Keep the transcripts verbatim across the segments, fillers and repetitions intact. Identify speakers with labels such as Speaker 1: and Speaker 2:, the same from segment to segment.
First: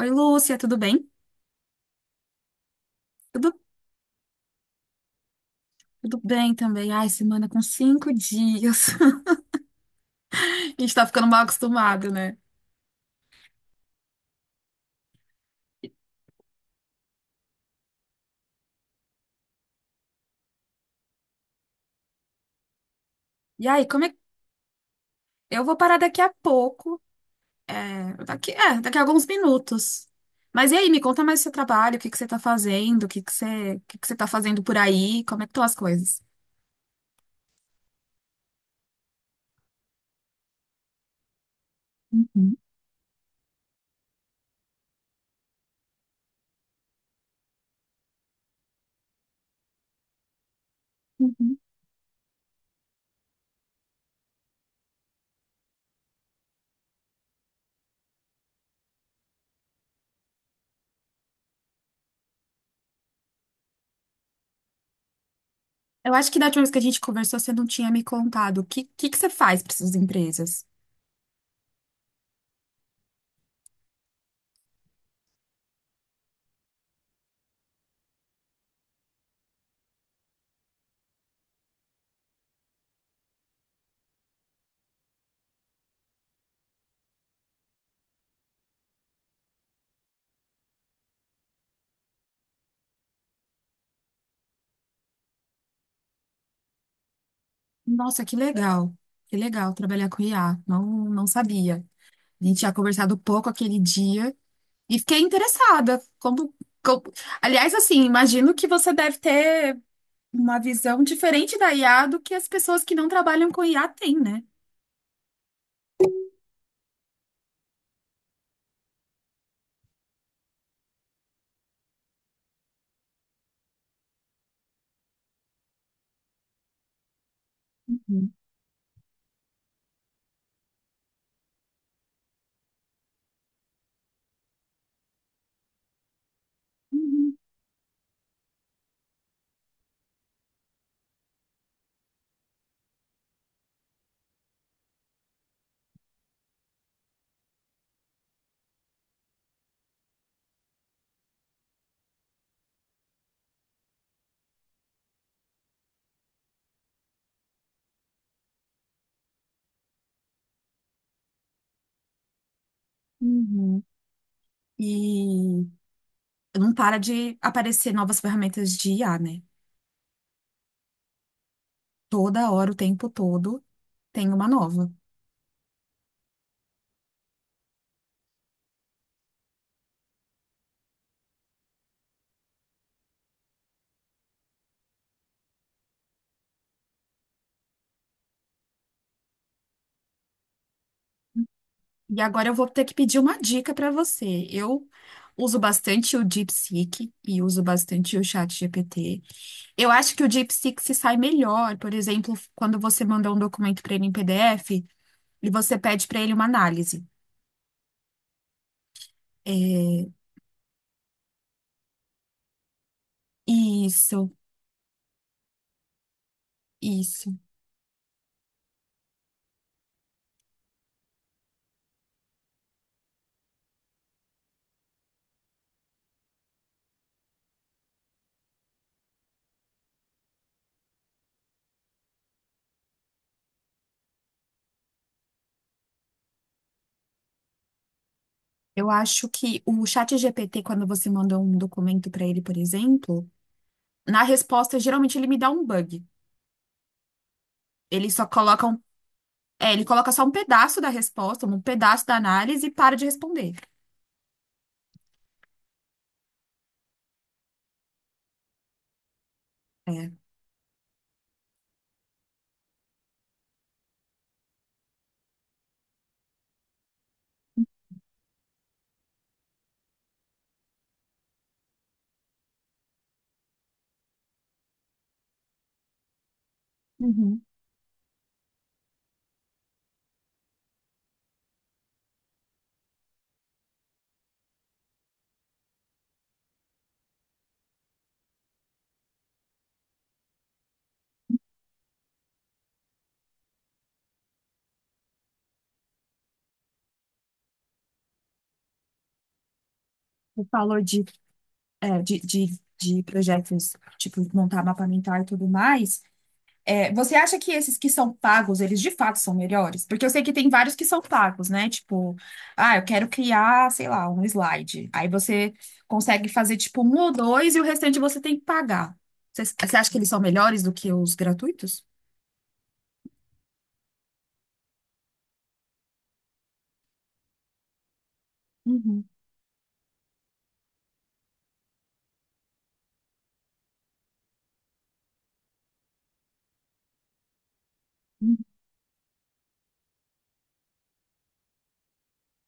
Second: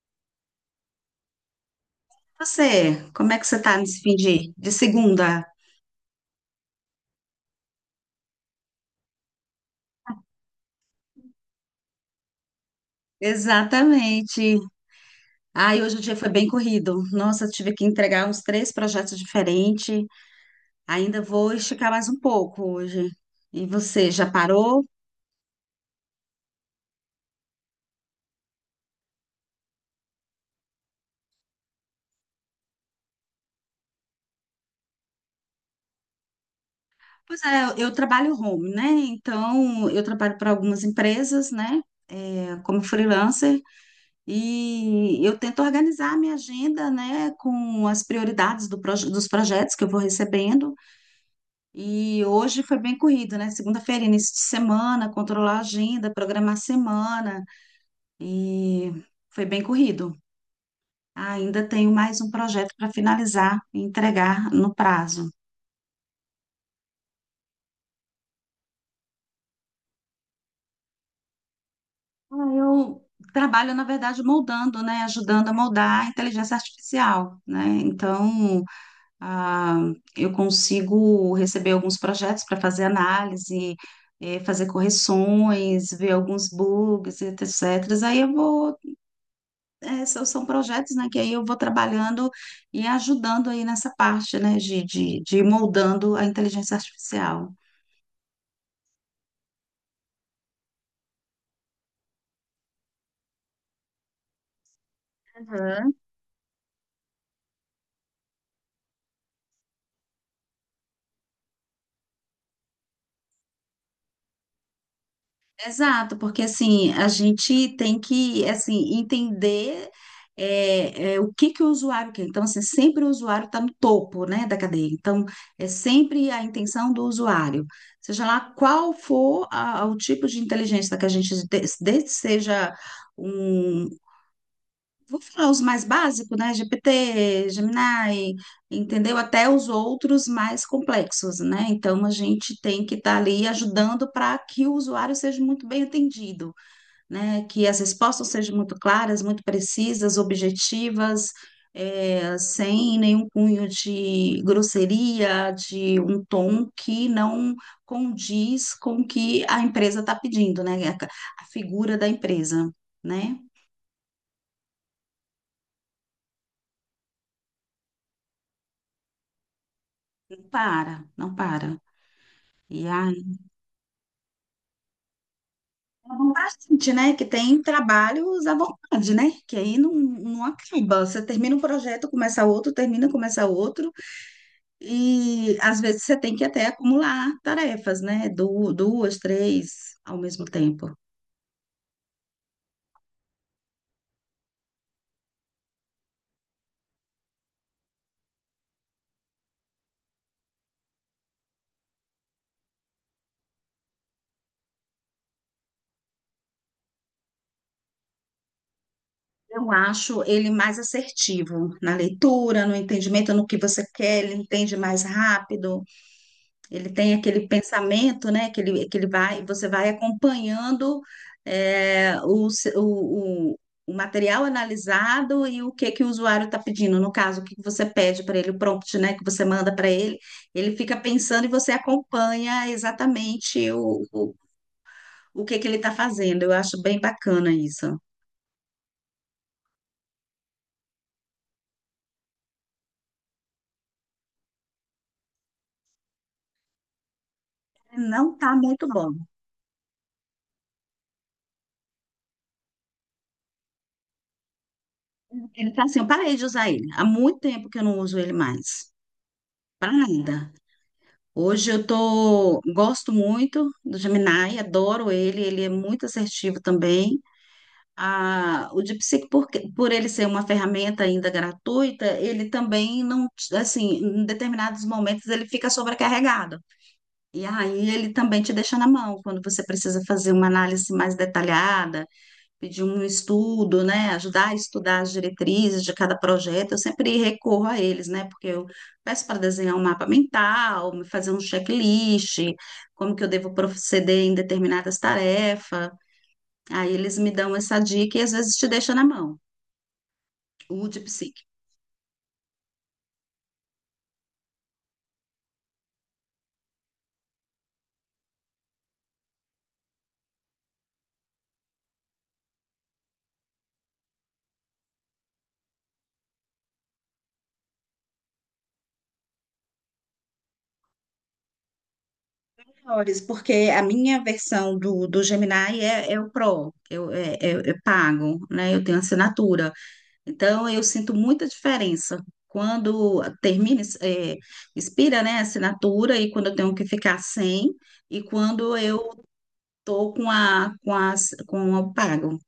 Speaker 1: Oi, Lúcia, tudo bem?
Speaker 2: Você, como é que
Speaker 1: Tudo,
Speaker 2: você tá nesse fim de, de segunda?
Speaker 1: tudo bem também. Ai, semana com cinco dias. A gente tá ficando mal acostumado, né?
Speaker 2: Exatamente. Ai, hoje o dia foi bem corrido. Nossa, eu tive que entregar uns três projetos diferentes. Ainda vou esticar mais um pouco hoje. E
Speaker 1: E aí, como
Speaker 2: você,
Speaker 1: é...
Speaker 2: já parou?
Speaker 1: Eu vou parar daqui a pouco. É, daqui, é, daqui a alguns minutos. Mas e aí, me conta mais do seu trabalho, o que que você tá fazendo, o que que você, o que que você tá fazendo por aí, como é que estão as coisas?
Speaker 2: Pois é, eu eu trabalho home, né? Então, eu trabalho para algumas empresas, né?
Speaker 1: Uhum,
Speaker 2: É, como freelancer. E eu tento organizar a minha agenda, né? Com as prioridades do proje- dos projetos que eu vou recebendo.
Speaker 1: uhum.
Speaker 2: E hoje foi bem corrido, né? Segunda-feira, início de semana, controlar a agenda, programar a semana. E foi bem corrido. Ainda tenho mais um projeto para finalizar e entregar no prazo.
Speaker 1: Eu acho que da última vez que a gente conversou, você não tinha me contado. O que, que que você faz para essas empresas?
Speaker 2: Ah, eu trabalho, na verdade, moldando, né? Ajudando a moldar a inteligência artificial, né? Então, ah, eu consigo receber alguns projetos para fazer análise, eh, fazer correções, ver alguns bugs, etcétera. Aí eu vou é, são, São projetos, né, que aí eu vou trabalhando e ajudando aí nessa parte, né, de, de, de ir moldando a inteligência artificial.
Speaker 1: Nossa, que legal. Que legal trabalhar com I A. Não, não sabia. A gente tinha conversado pouco aquele dia e fiquei
Speaker 2: Uhum.
Speaker 1: interessada. Como, como- Aliás, assim, imagino que você deve ter uma visão diferente da I A do que as pessoas que não trabalham com I A têm, né?
Speaker 2: Exato, porque assim, a gente tem que, assim, entender é, é, o que que o usuário quer. Então, assim, sempre o usuário está no topo, né, da cadeia. Então, é sempre a intenção do usuário. Seja lá qual for a- o tipo de inteligência que a gente, de- desde que seja um, vou falar os mais básicos, né?
Speaker 1: Uhum,
Speaker 2: G P T, Gemini, entendeu? Até os outros mais complexos, né? Então, a gente tem que estar ali ajudando para que o usuário seja muito bem atendido, né? Que as respostas sejam muito claras, muito precisas, objetivas, eh, sem nenhum cunho de grosseria, de um tom que não condiz com o que a empresa está pedindo, né? A a figura da empresa, né?
Speaker 1: uhum. E não para de aparecer novas ferramentas de I A, né?
Speaker 2: Não para, não para.
Speaker 1: Toda hora, o
Speaker 2: E
Speaker 1: tempo
Speaker 2: aí,
Speaker 1: todo, tem uma nova.
Speaker 2: vamos pra frente, né? Que tem trabalhos à vontade, né? Que aí não, não acaba. Você termina um projeto, começa outro, termina, começa outro. E às vezes você tem que até acumular tarefas, né? Du- Duas, três ao mesmo tempo.
Speaker 1: E agora eu vou ter que pedir uma dica para você. Eu uso bastante o DeepSeek e uso bastante o ChatGPT. Eu acho que o DeepSeek se sai melhor, por exemplo, quando você manda um documento para ele em P D F e você pede para ele uma análise.
Speaker 2: Eu
Speaker 1: É,
Speaker 2: acho ele mais assertivo na leitura, no entendimento, no que você quer,
Speaker 1: isso,
Speaker 2: ele entende mais rápido. Ele tem
Speaker 1: isso.
Speaker 2: aquele pensamento, né? Que ele, que ele vai, você vai acompanhando é, o, se- o, o- o material analisado e o que que o usuário está pedindo. No caso, o que que você pede para ele, o prompt, né? Que você manda para ele. Ele fica pensando e você acompanha exatamente o, o, o que que ele está fazendo. Eu acho bem bacana isso.
Speaker 1: Eu acho que o chat ChatGPT, quando você manda um documento para ele, por exemplo, na resposta, geralmente ele me dá um bug. Ele só
Speaker 2: Não está
Speaker 1: coloca um,
Speaker 2: muito bom.
Speaker 1: é, ele coloca só um pedaço da resposta, um pedaço da análise e para de responder.
Speaker 2: Ele está assim, eu parei de usar ele. Há muito tempo que eu não uso ele mais. Para
Speaker 1: É.
Speaker 2: nada. Hoje eu tô, gosto muito do Gemini, adoro ele, ele é muito assertivo também. Ah, o DeepSeek, por, que- por ele ser uma ferramenta ainda gratuita, ele também não, te- assim, em determinados momentos ele fica sobrecarregado.
Speaker 1: Uhum.
Speaker 2: E aí ele também te deixa na mão quando você precisa fazer uma análise mais detalhada, pedir um estudo, né, ajudar a estudar as diretrizes de cada projeto. Eu sempre recorro a eles, né, porque eu peço para desenhar um mapa mental, fazer um checklist, como que eu devo proceder em determinadas tarefas. Aí eles me dão essa dica e às vezes te deixa na mão,
Speaker 1: Você falou
Speaker 2: o de
Speaker 1: de,
Speaker 2: psique.
Speaker 1: é, de, de, de projetos, tipo, montar mapa mental e tudo mais. É, você acha que esses que são pagos, eles de fato são melhores? Porque eu sei que tem vários que são pagos, né? Tipo, ah, eu quero criar, sei lá, um slide. Aí você consegue fazer tipo um ou dois e o restante você tem que pagar. Você, você acha que eles são melhores do que os gratuitos?
Speaker 2: Melhores. Porque a minha versão do, do Gemini é, é o Pro, eu, é, é- é pago, né? Eu tenho
Speaker 1: Uhum,
Speaker 2: assinatura. Então, eu sinto muita diferença quando termina, é, expira, né, a assinatura e quando eu tenho que ficar sem e
Speaker 1: uhum,
Speaker 2: quando eu tô com a, com a, com o pago.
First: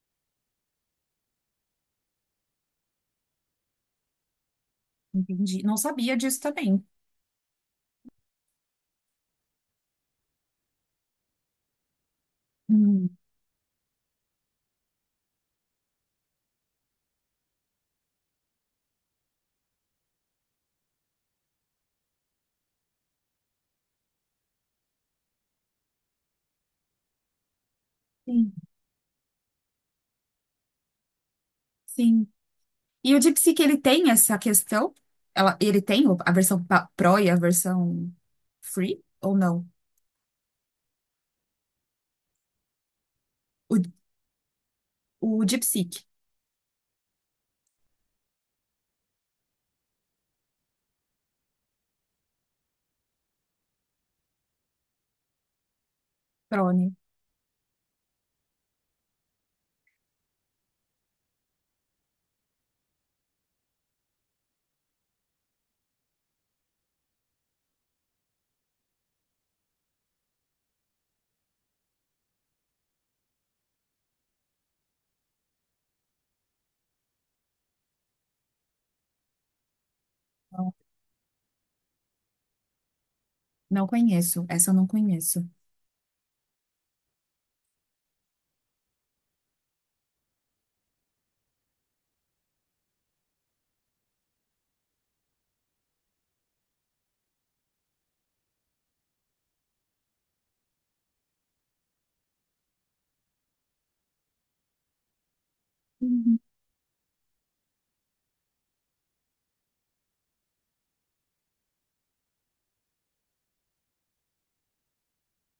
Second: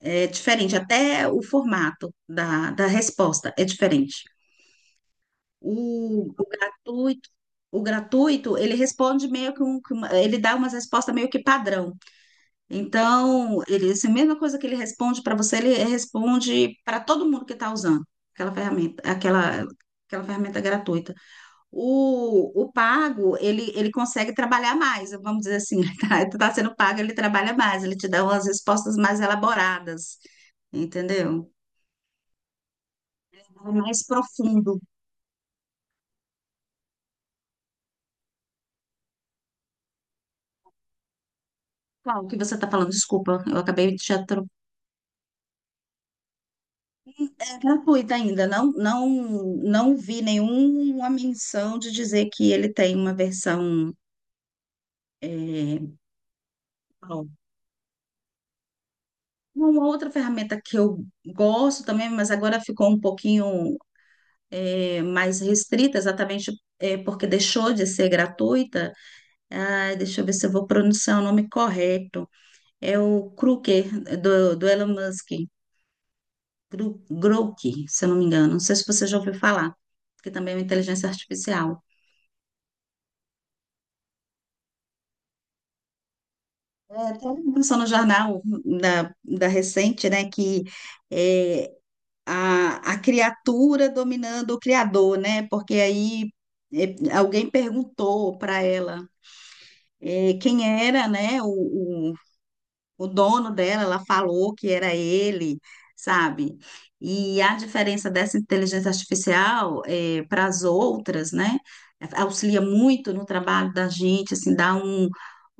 Speaker 2: É diferente, até o formato da, da resposta é diferente.
Speaker 1: entendi. Não sabia
Speaker 2: O,
Speaker 1: disso
Speaker 2: o
Speaker 1: também.
Speaker 2: gratuito, o gratuito, ele responde meio que um, que uma- ele dá umas respostas meio que padrão.
Speaker 1: Hum,
Speaker 2: Então, ele, essa mesma coisa que ele responde para você, ele responde para todo mundo que está usando aquela ferramenta, aquela, aquela ferramenta gratuita. O, o pago, ele, ele consegue trabalhar mais, vamos dizer assim, tá? Tu está sendo pago, ele trabalha mais, ele te dá umas
Speaker 1: sim,
Speaker 2: respostas mais elaboradas, entendeu?
Speaker 1: sim. E o DeepSeek,
Speaker 2: É
Speaker 1: ele
Speaker 2: mais
Speaker 1: tem essa
Speaker 2: profundo.
Speaker 1: questão? Ela, ele tem o- a versão pa- Pro e a versão Free ou não?
Speaker 2: Qual que você está falando? Desculpa, eu
Speaker 1: O,
Speaker 2: acabei de te atro-
Speaker 1: o DeepSeek
Speaker 2: É gratuita ainda, não, não, não vi nenhuma menção de dizer que ele tem uma versão. É,
Speaker 1: Pro, né?
Speaker 2: ó, uma outra ferramenta que eu gosto também, mas agora ficou um pouquinho, é, mais restrita, exatamente, é, porque deixou de ser gratuita. Ah, deixa eu ver se eu vou pronunciar o nome correto. É o Kruger, do, do Elon Musk, Gru- Grok, se eu não me engano. Não sei se você já ouviu falar, que também é uma inteligência artificial.
Speaker 1: Não conheço. Essa eu não conheço.
Speaker 2: É, tem uma informação no jornal da, da recente, né, que é, a, a criatura dominando o criador, né? Porque aí, é, alguém perguntou para ela, é, quem era, né, o, o dono dela, ela falou que era ele,
Speaker 1: Uhum.
Speaker 2: sabe? E a diferença dessa inteligência artificial, eh, para as outras, né? Auxilia muito no trabalho da gente, assim, dá um,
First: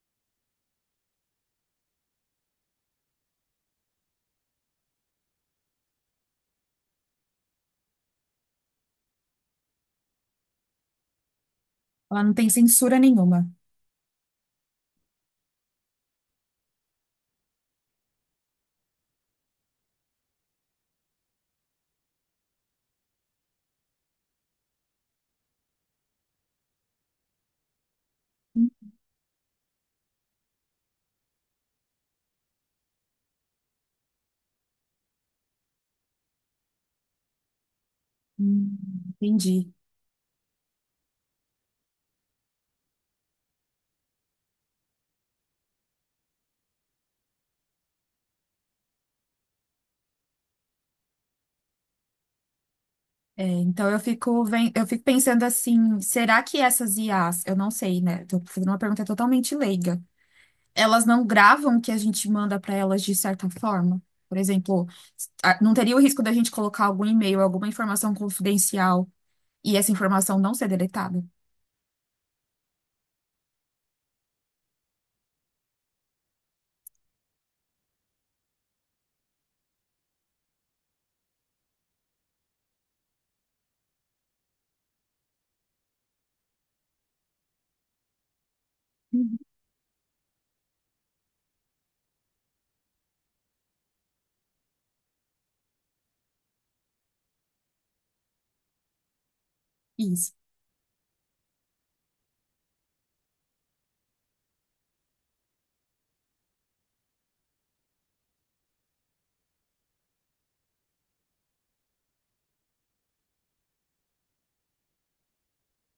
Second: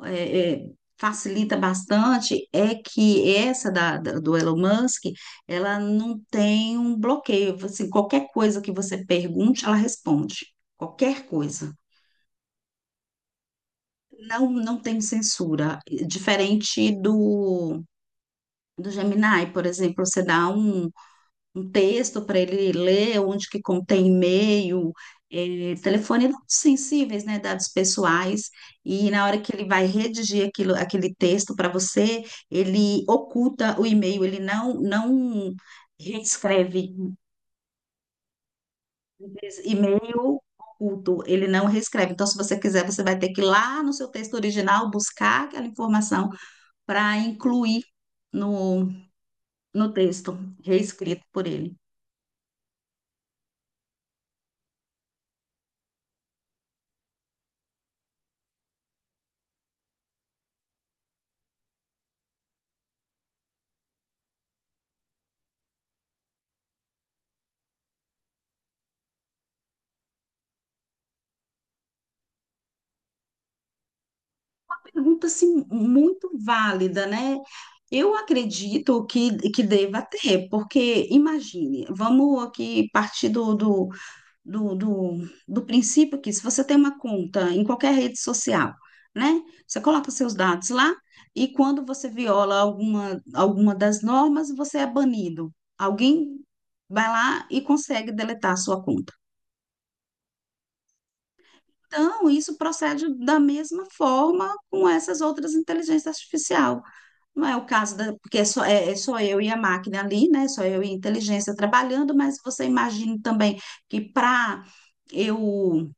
Speaker 2: é, é, facilita bastante. É que essa da, da- do Elon Musk, ela não tem um bloqueio. Assim, qualquer coisa que você pergunte, ela responde. Qualquer coisa.
Speaker 1: Ela não tem censura nenhuma.
Speaker 2: Não, não tem censura. Diferente do do Gemini, por exemplo, você dá um, um texto para ele ler, onde que contém e-mail, eh, telefone, dados sensíveis, né, dados pessoais, e na hora que ele vai redigir aquilo, aquele texto para você, ele oculta o e-mail, ele não, não reescreve.
Speaker 1: Hum. Entendi.
Speaker 2: E-mail oculto, ele não reescreve. Então, se você quiser, você vai ter que ir lá no seu texto original buscar aquela informação para incluir no, no texto reescrito por ele.
Speaker 1: É, então eu fico, ven- eu fico pensando assim, será que essas I as, eu não sei, né? Tô fazendo uma pergunta totalmente leiga. Elas não gravam o que a gente manda para elas de certa forma? Por exemplo, a- não teria o risco da gente colocar algum e-mail, alguma informação confidencial e essa informação não ser deletada?
Speaker 2: Pergunta assim, muito válida, né? Eu acredito que, que deva ter, porque imagine, vamos aqui partir do, do, do, do, do princípio que se você tem uma conta em qualquer rede social,
Speaker 1: Uhum.
Speaker 2: né? Você coloca seus dados lá e quando você viola alguma, alguma das normas, você é banido. Alguém vai lá e consegue deletar a sua conta.
Speaker 1: Isso.
Speaker 2: Então, isso procede da mesma forma com essas outras inteligências artificiais. Não é o caso da, porque é só, é, é só eu e a máquina ali, né? Só eu e a inteligência trabalhando, mas você imagina também que para eu,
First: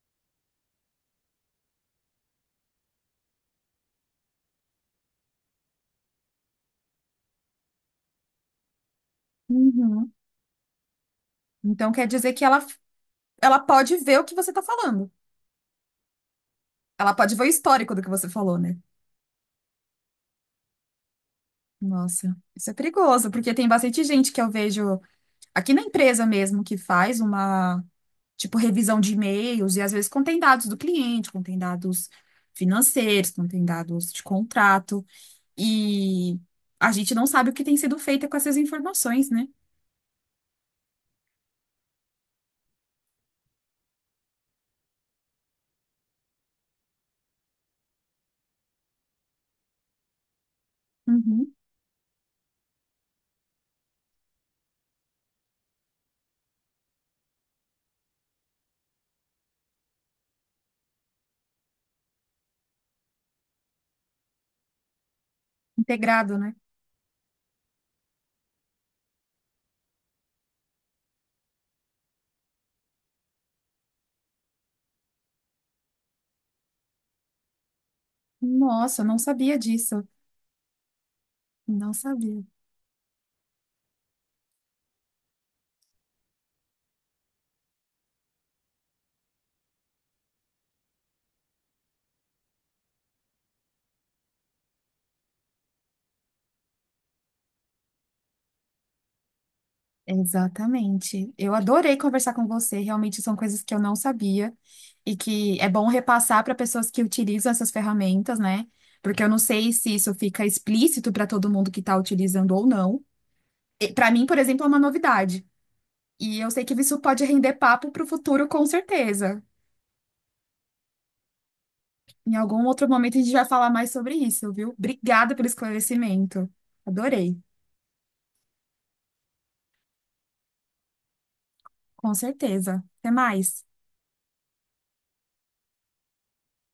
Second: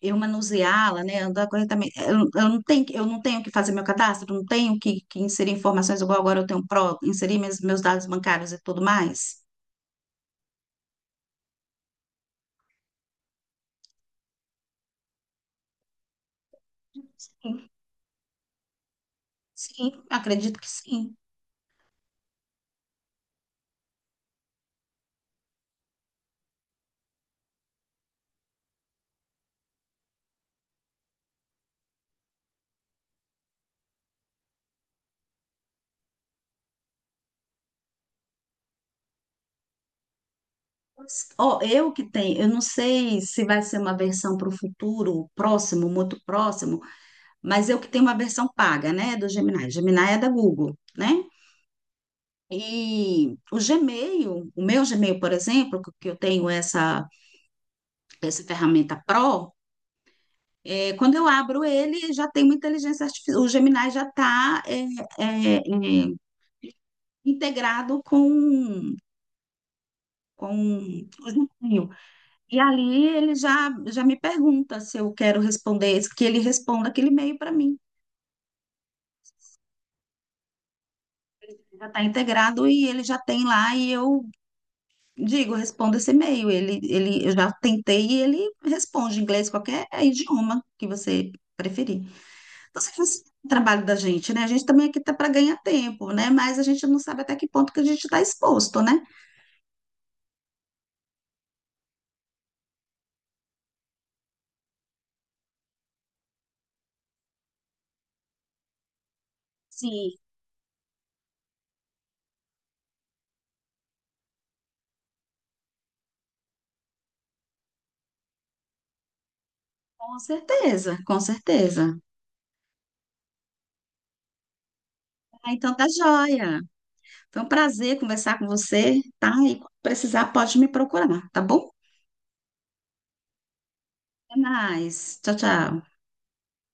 Speaker 2: eu manuseá-la, né, andar corretamente, eu, eu não tenho, que- eu não tenho que fazer meu cadastro, não tenho que, que inserir informações igual agora eu tenho pro, inserir meus, meus dados bancários e tudo mais.
Speaker 1: Uhum. Então quer dizer que ela, ela pode ver o que você está falando. Ela pode ver o
Speaker 2: Sim,
Speaker 1: histórico do que você falou, né?
Speaker 2: sim, acredito que sim.
Speaker 1: Nossa, isso é perigoso, porque tem bastante gente que eu vejo aqui na empresa mesmo que faz uma, tipo, revisão de e-mails e às vezes contém dados do cliente, contém dados financeiros, contém dados de contrato e a gente não sabe o que tem sido feito com essas informações, né?
Speaker 2: Mas, ó, eu que tenho, eu não sei se vai ser uma versão para o futuro próximo, muito próximo, mas eu que tenho uma versão paga, né, do Gemini. Gemini é da Google, né?
Speaker 1: Uhum.
Speaker 2: E o Gmail, o meu Gmail, por exemplo, que que eu tenho essa, essa ferramenta Pro, é, quando eu abro ele, já tem uma inteligência artificial. O Gemini já está
Speaker 1: Integrado, né?
Speaker 2: integrado com, com o Gmail. E ali ele já, já me pergunta se eu quero responder, que ele responda aquele e-mail para mim.
Speaker 1: Nossa, eu não sabia disso.
Speaker 2: Já
Speaker 1: Não
Speaker 2: está
Speaker 1: sabia.
Speaker 2: integrado e ele já tem lá e eu digo, responda esse e-mail. Ele, ele, eu já tentei e ele responde em inglês, qualquer é idioma que você preferir. Então, você faz o trabalho da gente, né? A gente também aqui tá para ganhar tempo, né? Mas a gente não sabe até que ponto que a gente está exposto, né?
Speaker 1: Exatamente. Eu adorei conversar com você. Realmente são coisas que eu não sabia e que é bom repassar para pessoas que utilizam essas ferramentas, né? Porque eu não sei se isso
Speaker 2: Sim.
Speaker 1: fica explícito para todo mundo que está utilizando ou não. Para mim, por exemplo, é uma novidade. E eu sei que isso pode render papo para o futuro, com certeza.
Speaker 2: Com certeza, com certeza.
Speaker 1: Em algum outro momento a gente vai falar mais sobre isso, viu? Obrigada pelo
Speaker 2: Ah, então tá
Speaker 1: esclarecimento.
Speaker 2: joia.
Speaker 1: Adorei.
Speaker 2: Foi um prazer conversar com você, tá? E quando precisar, pode me procurar, tá bom?
Speaker 1: Com certeza. Até mais.
Speaker 2: Até mais. Tchau, tchau.